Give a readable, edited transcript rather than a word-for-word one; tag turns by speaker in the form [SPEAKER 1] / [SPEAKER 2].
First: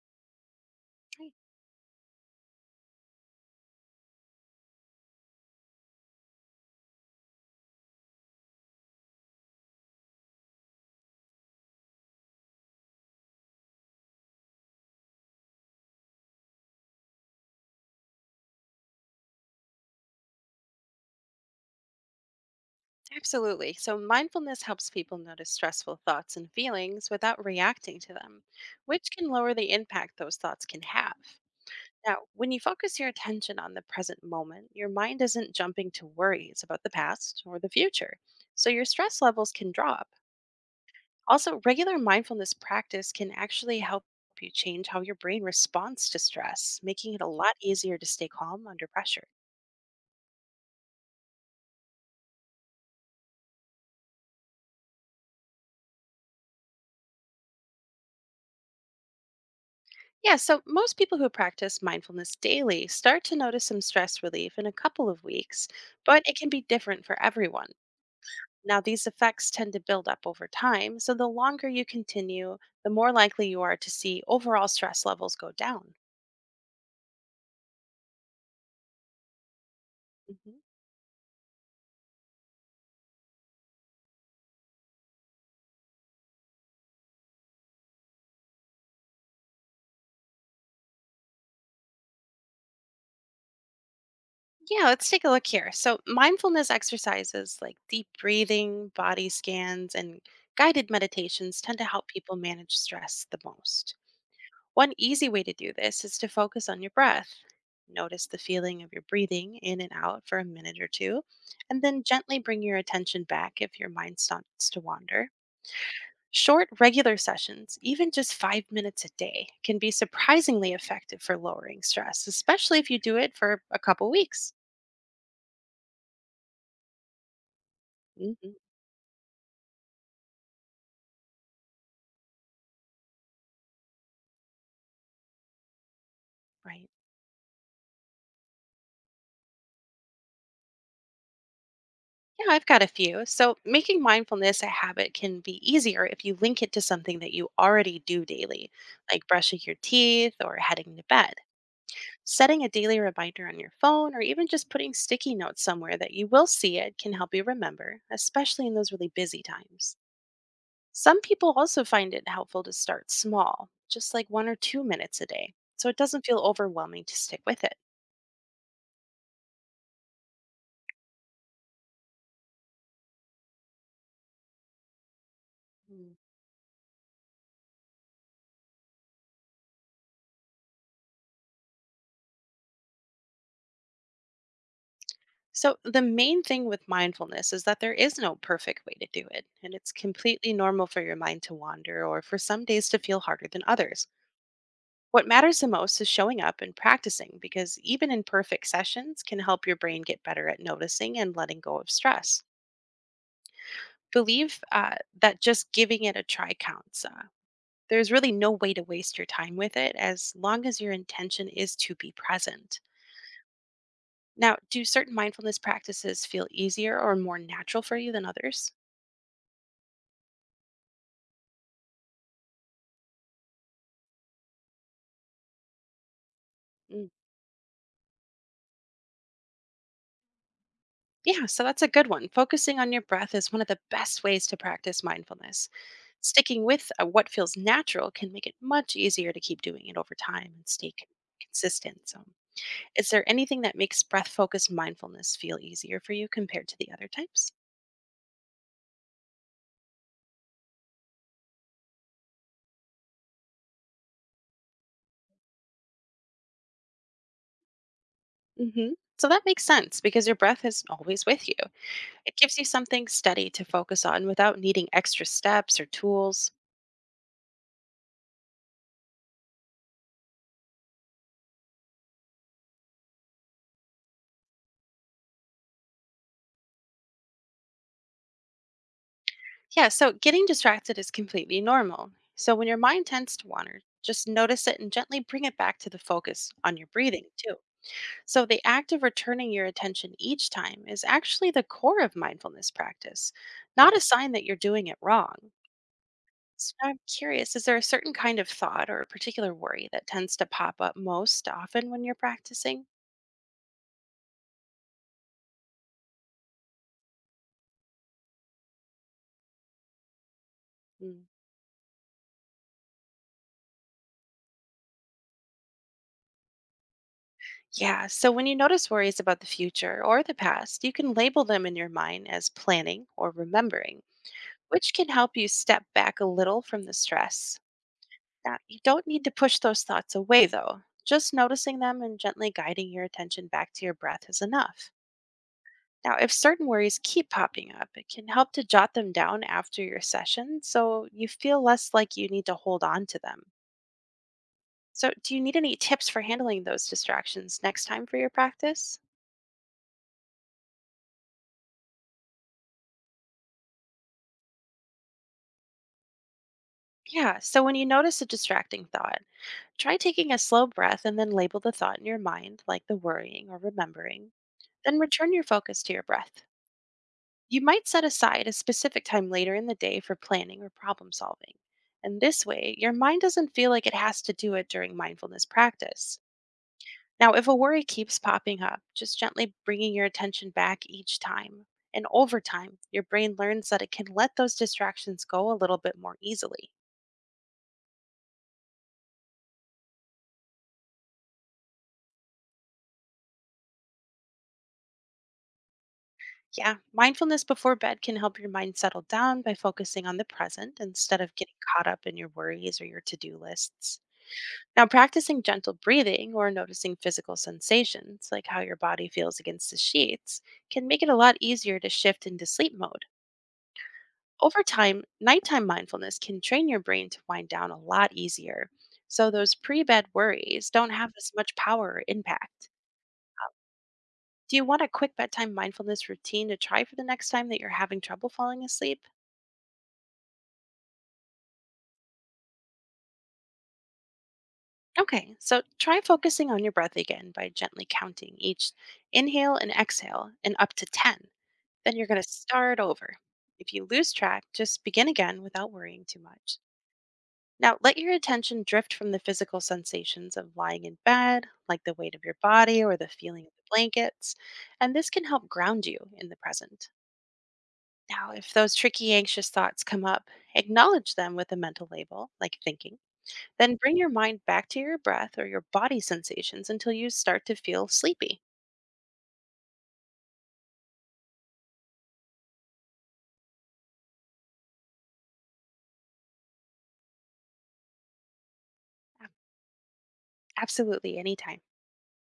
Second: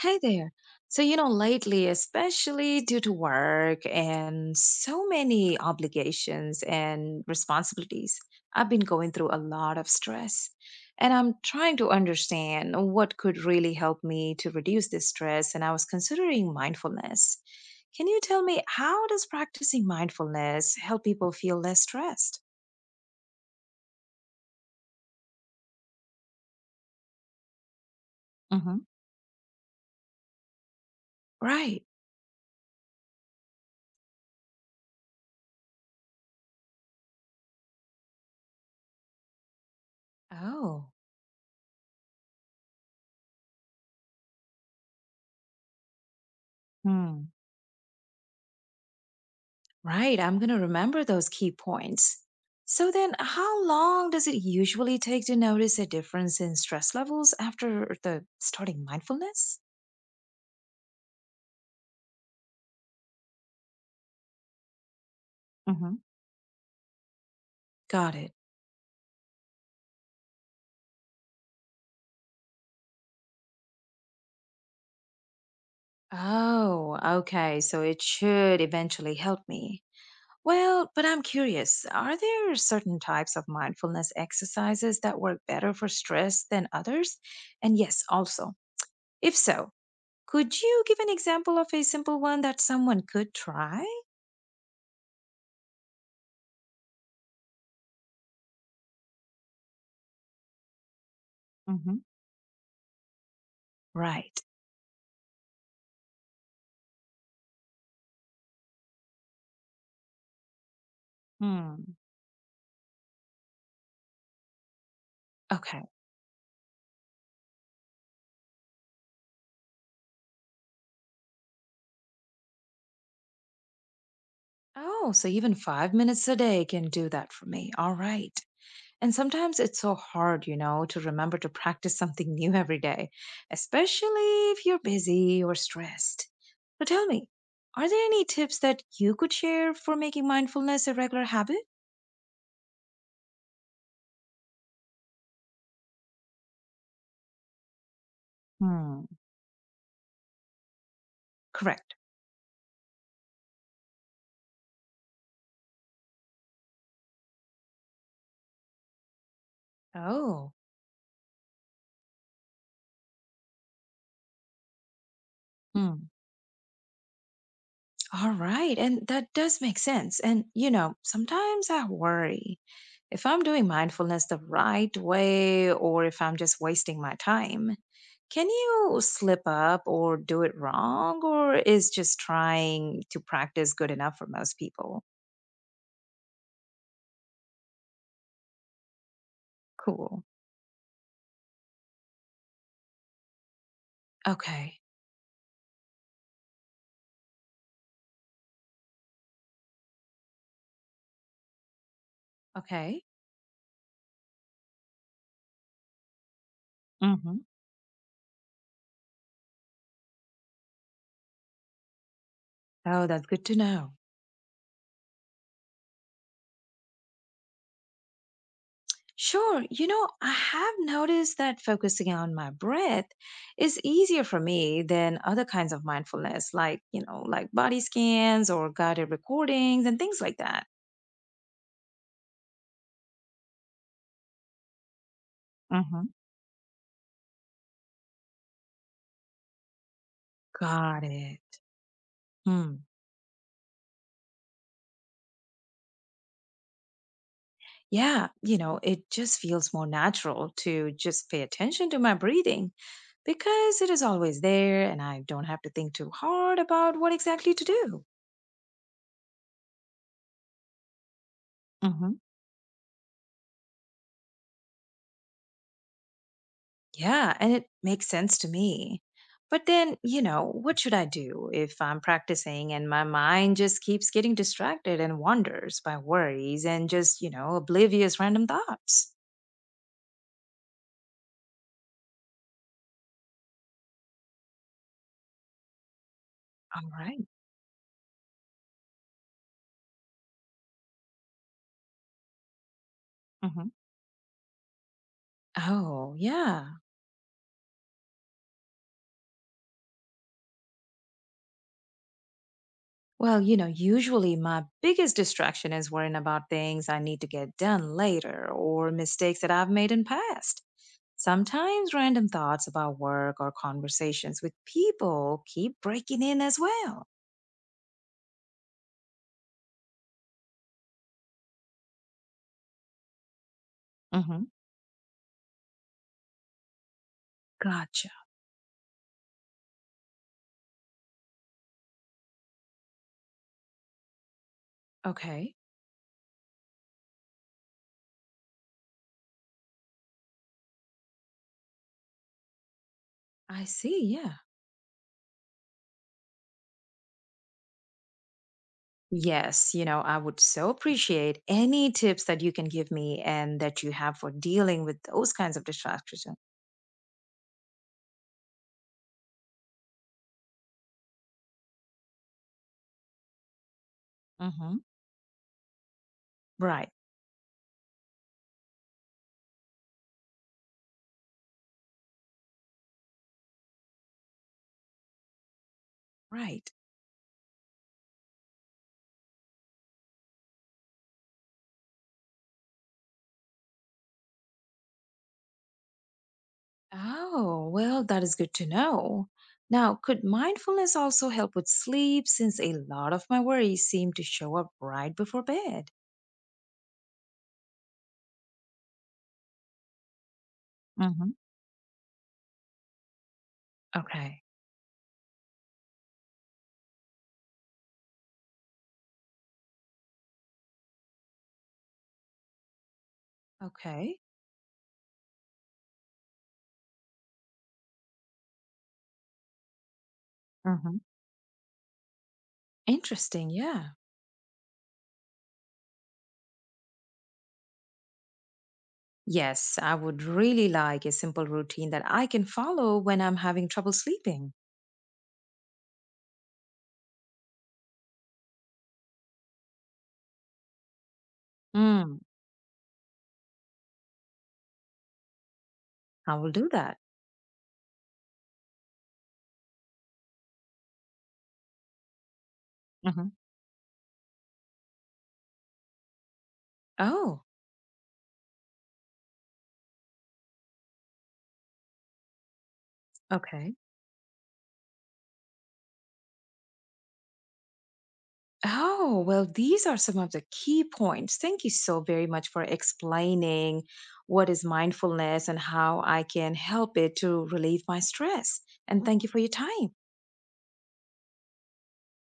[SPEAKER 1] Hi there. So, you know,
[SPEAKER 2] Right.
[SPEAKER 1] lately, especially due to work and so many obligations and responsibilities, I've been going through a lot of stress. And I'm trying to understand what could really help me to reduce this stress. And I was considering mindfulness. Can you tell me how does practicing mindfulness help people feel less stressed?
[SPEAKER 2] Absolutely. So, mindfulness helps people notice stressful thoughts and feelings without reacting to them,
[SPEAKER 1] Hmm.
[SPEAKER 2] which can lower the impact those thoughts can have.
[SPEAKER 1] Right.
[SPEAKER 2] Now, when you focus your attention on the present moment, your mind isn't jumping to worries about the past or the future. So, your stress levels can drop.
[SPEAKER 1] Oh.
[SPEAKER 2] Also, regular mindfulness practice can actually help you change how your brain responds to stress, making it a
[SPEAKER 1] Hmm.
[SPEAKER 2] lot easier to stay calm under pressure.
[SPEAKER 1] Right, I'm going to remember those key points. So then, how long does it usually take to notice a difference in stress levels after the starting mindfulness?
[SPEAKER 2] Yeah, so most people who practice mindfulness daily start to notice some stress relief in a couple of weeks,
[SPEAKER 1] Hmm.
[SPEAKER 2] but it can be different for everyone.
[SPEAKER 1] Got it.
[SPEAKER 2] Now, these effects tend to build up over time, so the longer you continue, the more likely you are to see overall stress levels go down.
[SPEAKER 1] Oh, okay. So it should eventually help me.
[SPEAKER 2] Hmm.
[SPEAKER 1] Well, but I'm curious, are there certain types of mindfulness exercises that work better for stress than others? And yes, also, if so, could you give an example of a simple one that someone could try?
[SPEAKER 2] Yeah, let's take a look here. So, mindfulness exercises like deep breathing, body scans, and guided meditations tend to
[SPEAKER 1] Hmm.
[SPEAKER 2] help people manage stress the most.
[SPEAKER 1] Right.
[SPEAKER 2] One easy way to do this is to focus on your breath. Notice the feeling of your breathing in and out for a minute or two, and
[SPEAKER 1] Hmm.
[SPEAKER 2] then gently bring your attention back if your mind starts to wander.
[SPEAKER 1] Okay.
[SPEAKER 2] Short, regular sessions, even just 5 minutes a day, can be surprisingly effective for lowering stress, especially if you do it for a couple weeks.
[SPEAKER 1] Oh, so even 5 minutes a day can do that for me. All right.
[SPEAKER 2] Hmm.
[SPEAKER 1] And sometimes it's so hard, to remember to practice something new every day, especially if you're busy or stressed. So
[SPEAKER 2] Right.
[SPEAKER 1] tell me, are there any tips that you could share for making mindfulness a regular habit?
[SPEAKER 2] Yeah, I've got a few. So, making mindfulness a habit can be easier if you link it to something that you already do daily,
[SPEAKER 1] Hmm.
[SPEAKER 2] like brushing your teeth or heading to bed.
[SPEAKER 1] Correct.
[SPEAKER 2] Setting a daily reminder on your phone or even just putting sticky notes somewhere that you will see it can help you remember, especially in those really busy times.
[SPEAKER 1] Oh.
[SPEAKER 2] Some people also find it helpful to start small, just like 1 or 2 minutes a day, so it
[SPEAKER 1] Hmm.
[SPEAKER 2] doesn't feel overwhelming to stick with it.
[SPEAKER 1] All right. And that does make sense. And sometimes I worry if I'm doing mindfulness the right way or
[SPEAKER 2] Mm.
[SPEAKER 1] if I'm just wasting my time. Can you slip up or do it wrong? Or is just trying to practice good enough for most people?
[SPEAKER 2] So, the main thing with mindfulness is that there is no perfect way to do it, and it's
[SPEAKER 1] Cool.
[SPEAKER 2] completely normal for your mind to wander or for some days to feel harder than others.
[SPEAKER 1] Okay.
[SPEAKER 2] What matters the most is showing up and practicing because even imperfect sessions can help your brain get better at noticing and letting go of stress.
[SPEAKER 1] Okay.
[SPEAKER 2] Believe that just giving it a try counts.
[SPEAKER 1] Hmm.
[SPEAKER 2] There's really no way to waste your time with it as long as your intention is to be present.
[SPEAKER 1] Oh, that's good to know.
[SPEAKER 2] Now, do certain mindfulness practices feel easier or more natural for you than others?
[SPEAKER 1] Sure. I have noticed that focusing on my breath is easier for me than other kinds of mindfulness, like, you
[SPEAKER 2] Mm.
[SPEAKER 1] know, like body scans or guided recordings and things like that.
[SPEAKER 2] Yeah, so that's a good one. Focusing on your breath is one of the best ways to practice mindfulness.
[SPEAKER 1] Hmm.
[SPEAKER 2] Sticking with what feels natural can make it much easier to keep doing it over time and stay
[SPEAKER 1] Got it.
[SPEAKER 2] consistent. So,
[SPEAKER 1] Hmm.
[SPEAKER 2] is there anything that makes breath focused mindfulness feel easier for you compared to the other types?
[SPEAKER 1] Yeah, it just feels more natural to just pay attention to my breathing because it is always there and I don't have to think too hard about what exactly to do.
[SPEAKER 2] Hmm. So, that makes sense because your breath is always with you.
[SPEAKER 1] Hmm.
[SPEAKER 2] It gives you something steady to focus on without needing extra steps or tools.
[SPEAKER 1] Yeah, and it makes sense to me. But then, what should I do if I'm practicing and my mind just keeps getting distracted and wanders by worries and just, oblivious random thoughts?
[SPEAKER 2] Yeah, so getting distracted is completely normal. So, when your mind tends to wander, just notice it and gently bring it back to the focus on your
[SPEAKER 1] All
[SPEAKER 2] breathing,
[SPEAKER 1] right.
[SPEAKER 2] too. So, the act of returning your attention each time is actually the core of mindfulness practice,
[SPEAKER 1] Mhm.
[SPEAKER 2] not a sign that you're doing it wrong.
[SPEAKER 1] Oh,
[SPEAKER 2] So,
[SPEAKER 1] yeah.
[SPEAKER 2] I'm curious, is there a certain kind of thought or a particular worry that tends to pop up most often when you're practicing?
[SPEAKER 1] Well, usually my biggest distraction is worrying about things I need to get done later or mistakes that I've made in past.
[SPEAKER 2] Mm.
[SPEAKER 1] Sometimes random thoughts about work or conversations with people keep breaking in as well.
[SPEAKER 2] Yeah, so when you notice worries about the future or the past, you can label them in your mind as planning or remembering, which can help you step back a little from the stress.
[SPEAKER 1] Gotcha.
[SPEAKER 2] Now, you don't need to push those thoughts away, though. Just noticing them and gently guiding your attention back to your breath is enough.
[SPEAKER 1] Okay.
[SPEAKER 2] Now, if certain worries keep popping up, it can help to jot them down after your session so you feel less like you need to hold on to them.
[SPEAKER 1] I see. Yeah.
[SPEAKER 2] So, do you need any tips for handling those distractions next time for your practice?
[SPEAKER 1] Yes. I would so appreciate any tips that you can give me and that you have for dealing with those kinds of distractions.
[SPEAKER 2] Yeah, so when you notice a distracting thought, try taking a slow breath and then label the thought in your mind, like the worrying or remembering.
[SPEAKER 1] Hmm.
[SPEAKER 2] Then return your focus to your breath.
[SPEAKER 1] Right.
[SPEAKER 2] You might set aside a specific time later in the day for planning or problem solving. And this way, your mind doesn't feel like it has to do it during mindfulness practice.
[SPEAKER 1] Right.
[SPEAKER 2] Now, if a worry keeps popping up, just gently bringing your attention back each time. And over time, your brain learns that it can let those distractions go a little bit more easily.
[SPEAKER 1] Oh, well, that is good to know. Now, could mindfulness also help with sleep since a lot of my worries seem to show up right before bed?
[SPEAKER 2] Yeah, mindfulness before bed can help your mind settle down by focusing on the present instead
[SPEAKER 1] Hmm.
[SPEAKER 2] of getting caught up in your worries or your to do lists.
[SPEAKER 1] Okay.
[SPEAKER 2] Now, practicing gentle breathing or noticing physical sensations, like how your body feels against the sheets, can make it a lot easier to shift into sleep mode.
[SPEAKER 1] Okay.
[SPEAKER 2] Over time, nighttime mindfulness can train your brain to wind down a lot easier, so those pre bed worries don't
[SPEAKER 1] Hmm.
[SPEAKER 2] have as much power or impact.
[SPEAKER 1] Interesting. Yeah.
[SPEAKER 2] Do you want a quick bedtime mindfulness routine to try for the next time that you're having trouble falling asleep?
[SPEAKER 1] Yes, I would really like a simple routine that I can follow when I'm having trouble sleeping.
[SPEAKER 2] Okay, so try focusing on your breath again by gently counting each inhale and exhale and up to 10. Then you're
[SPEAKER 1] Mm,
[SPEAKER 2] going to start over. If you lose track, just begin again without worrying too
[SPEAKER 1] I will
[SPEAKER 2] much.
[SPEAKER 1] do that.
[SPEAKER 2] Now, let your attention drift from the physical sensations of lying in bed, like the weight of your body or the
[SPEAKER 1] Hmm.
[SPEAKER 2] feeling of the blankets, and this can help ground you in the present.
[SPEAKER 1] Oh,
[SPEAKER 2] Now, if those tricky, anxious thoughts come up, acknowledge them with a mental label, like thinking.
[SPEAKER 1] okay.
[SPEAKER 2] Then bring your mind back to your breath or your body sensations until you start to feel sleepy.
[SPEAKER 1] Oh, well, these are some of the key points. Thank you so very much for explaining what is mindfulness and how I can help it to relieve my stress. And thank you
[SPEAKER 2] Ab-
[SPEAKER 1] for your time.
[SPEAKER 2] Absolutely, anytime.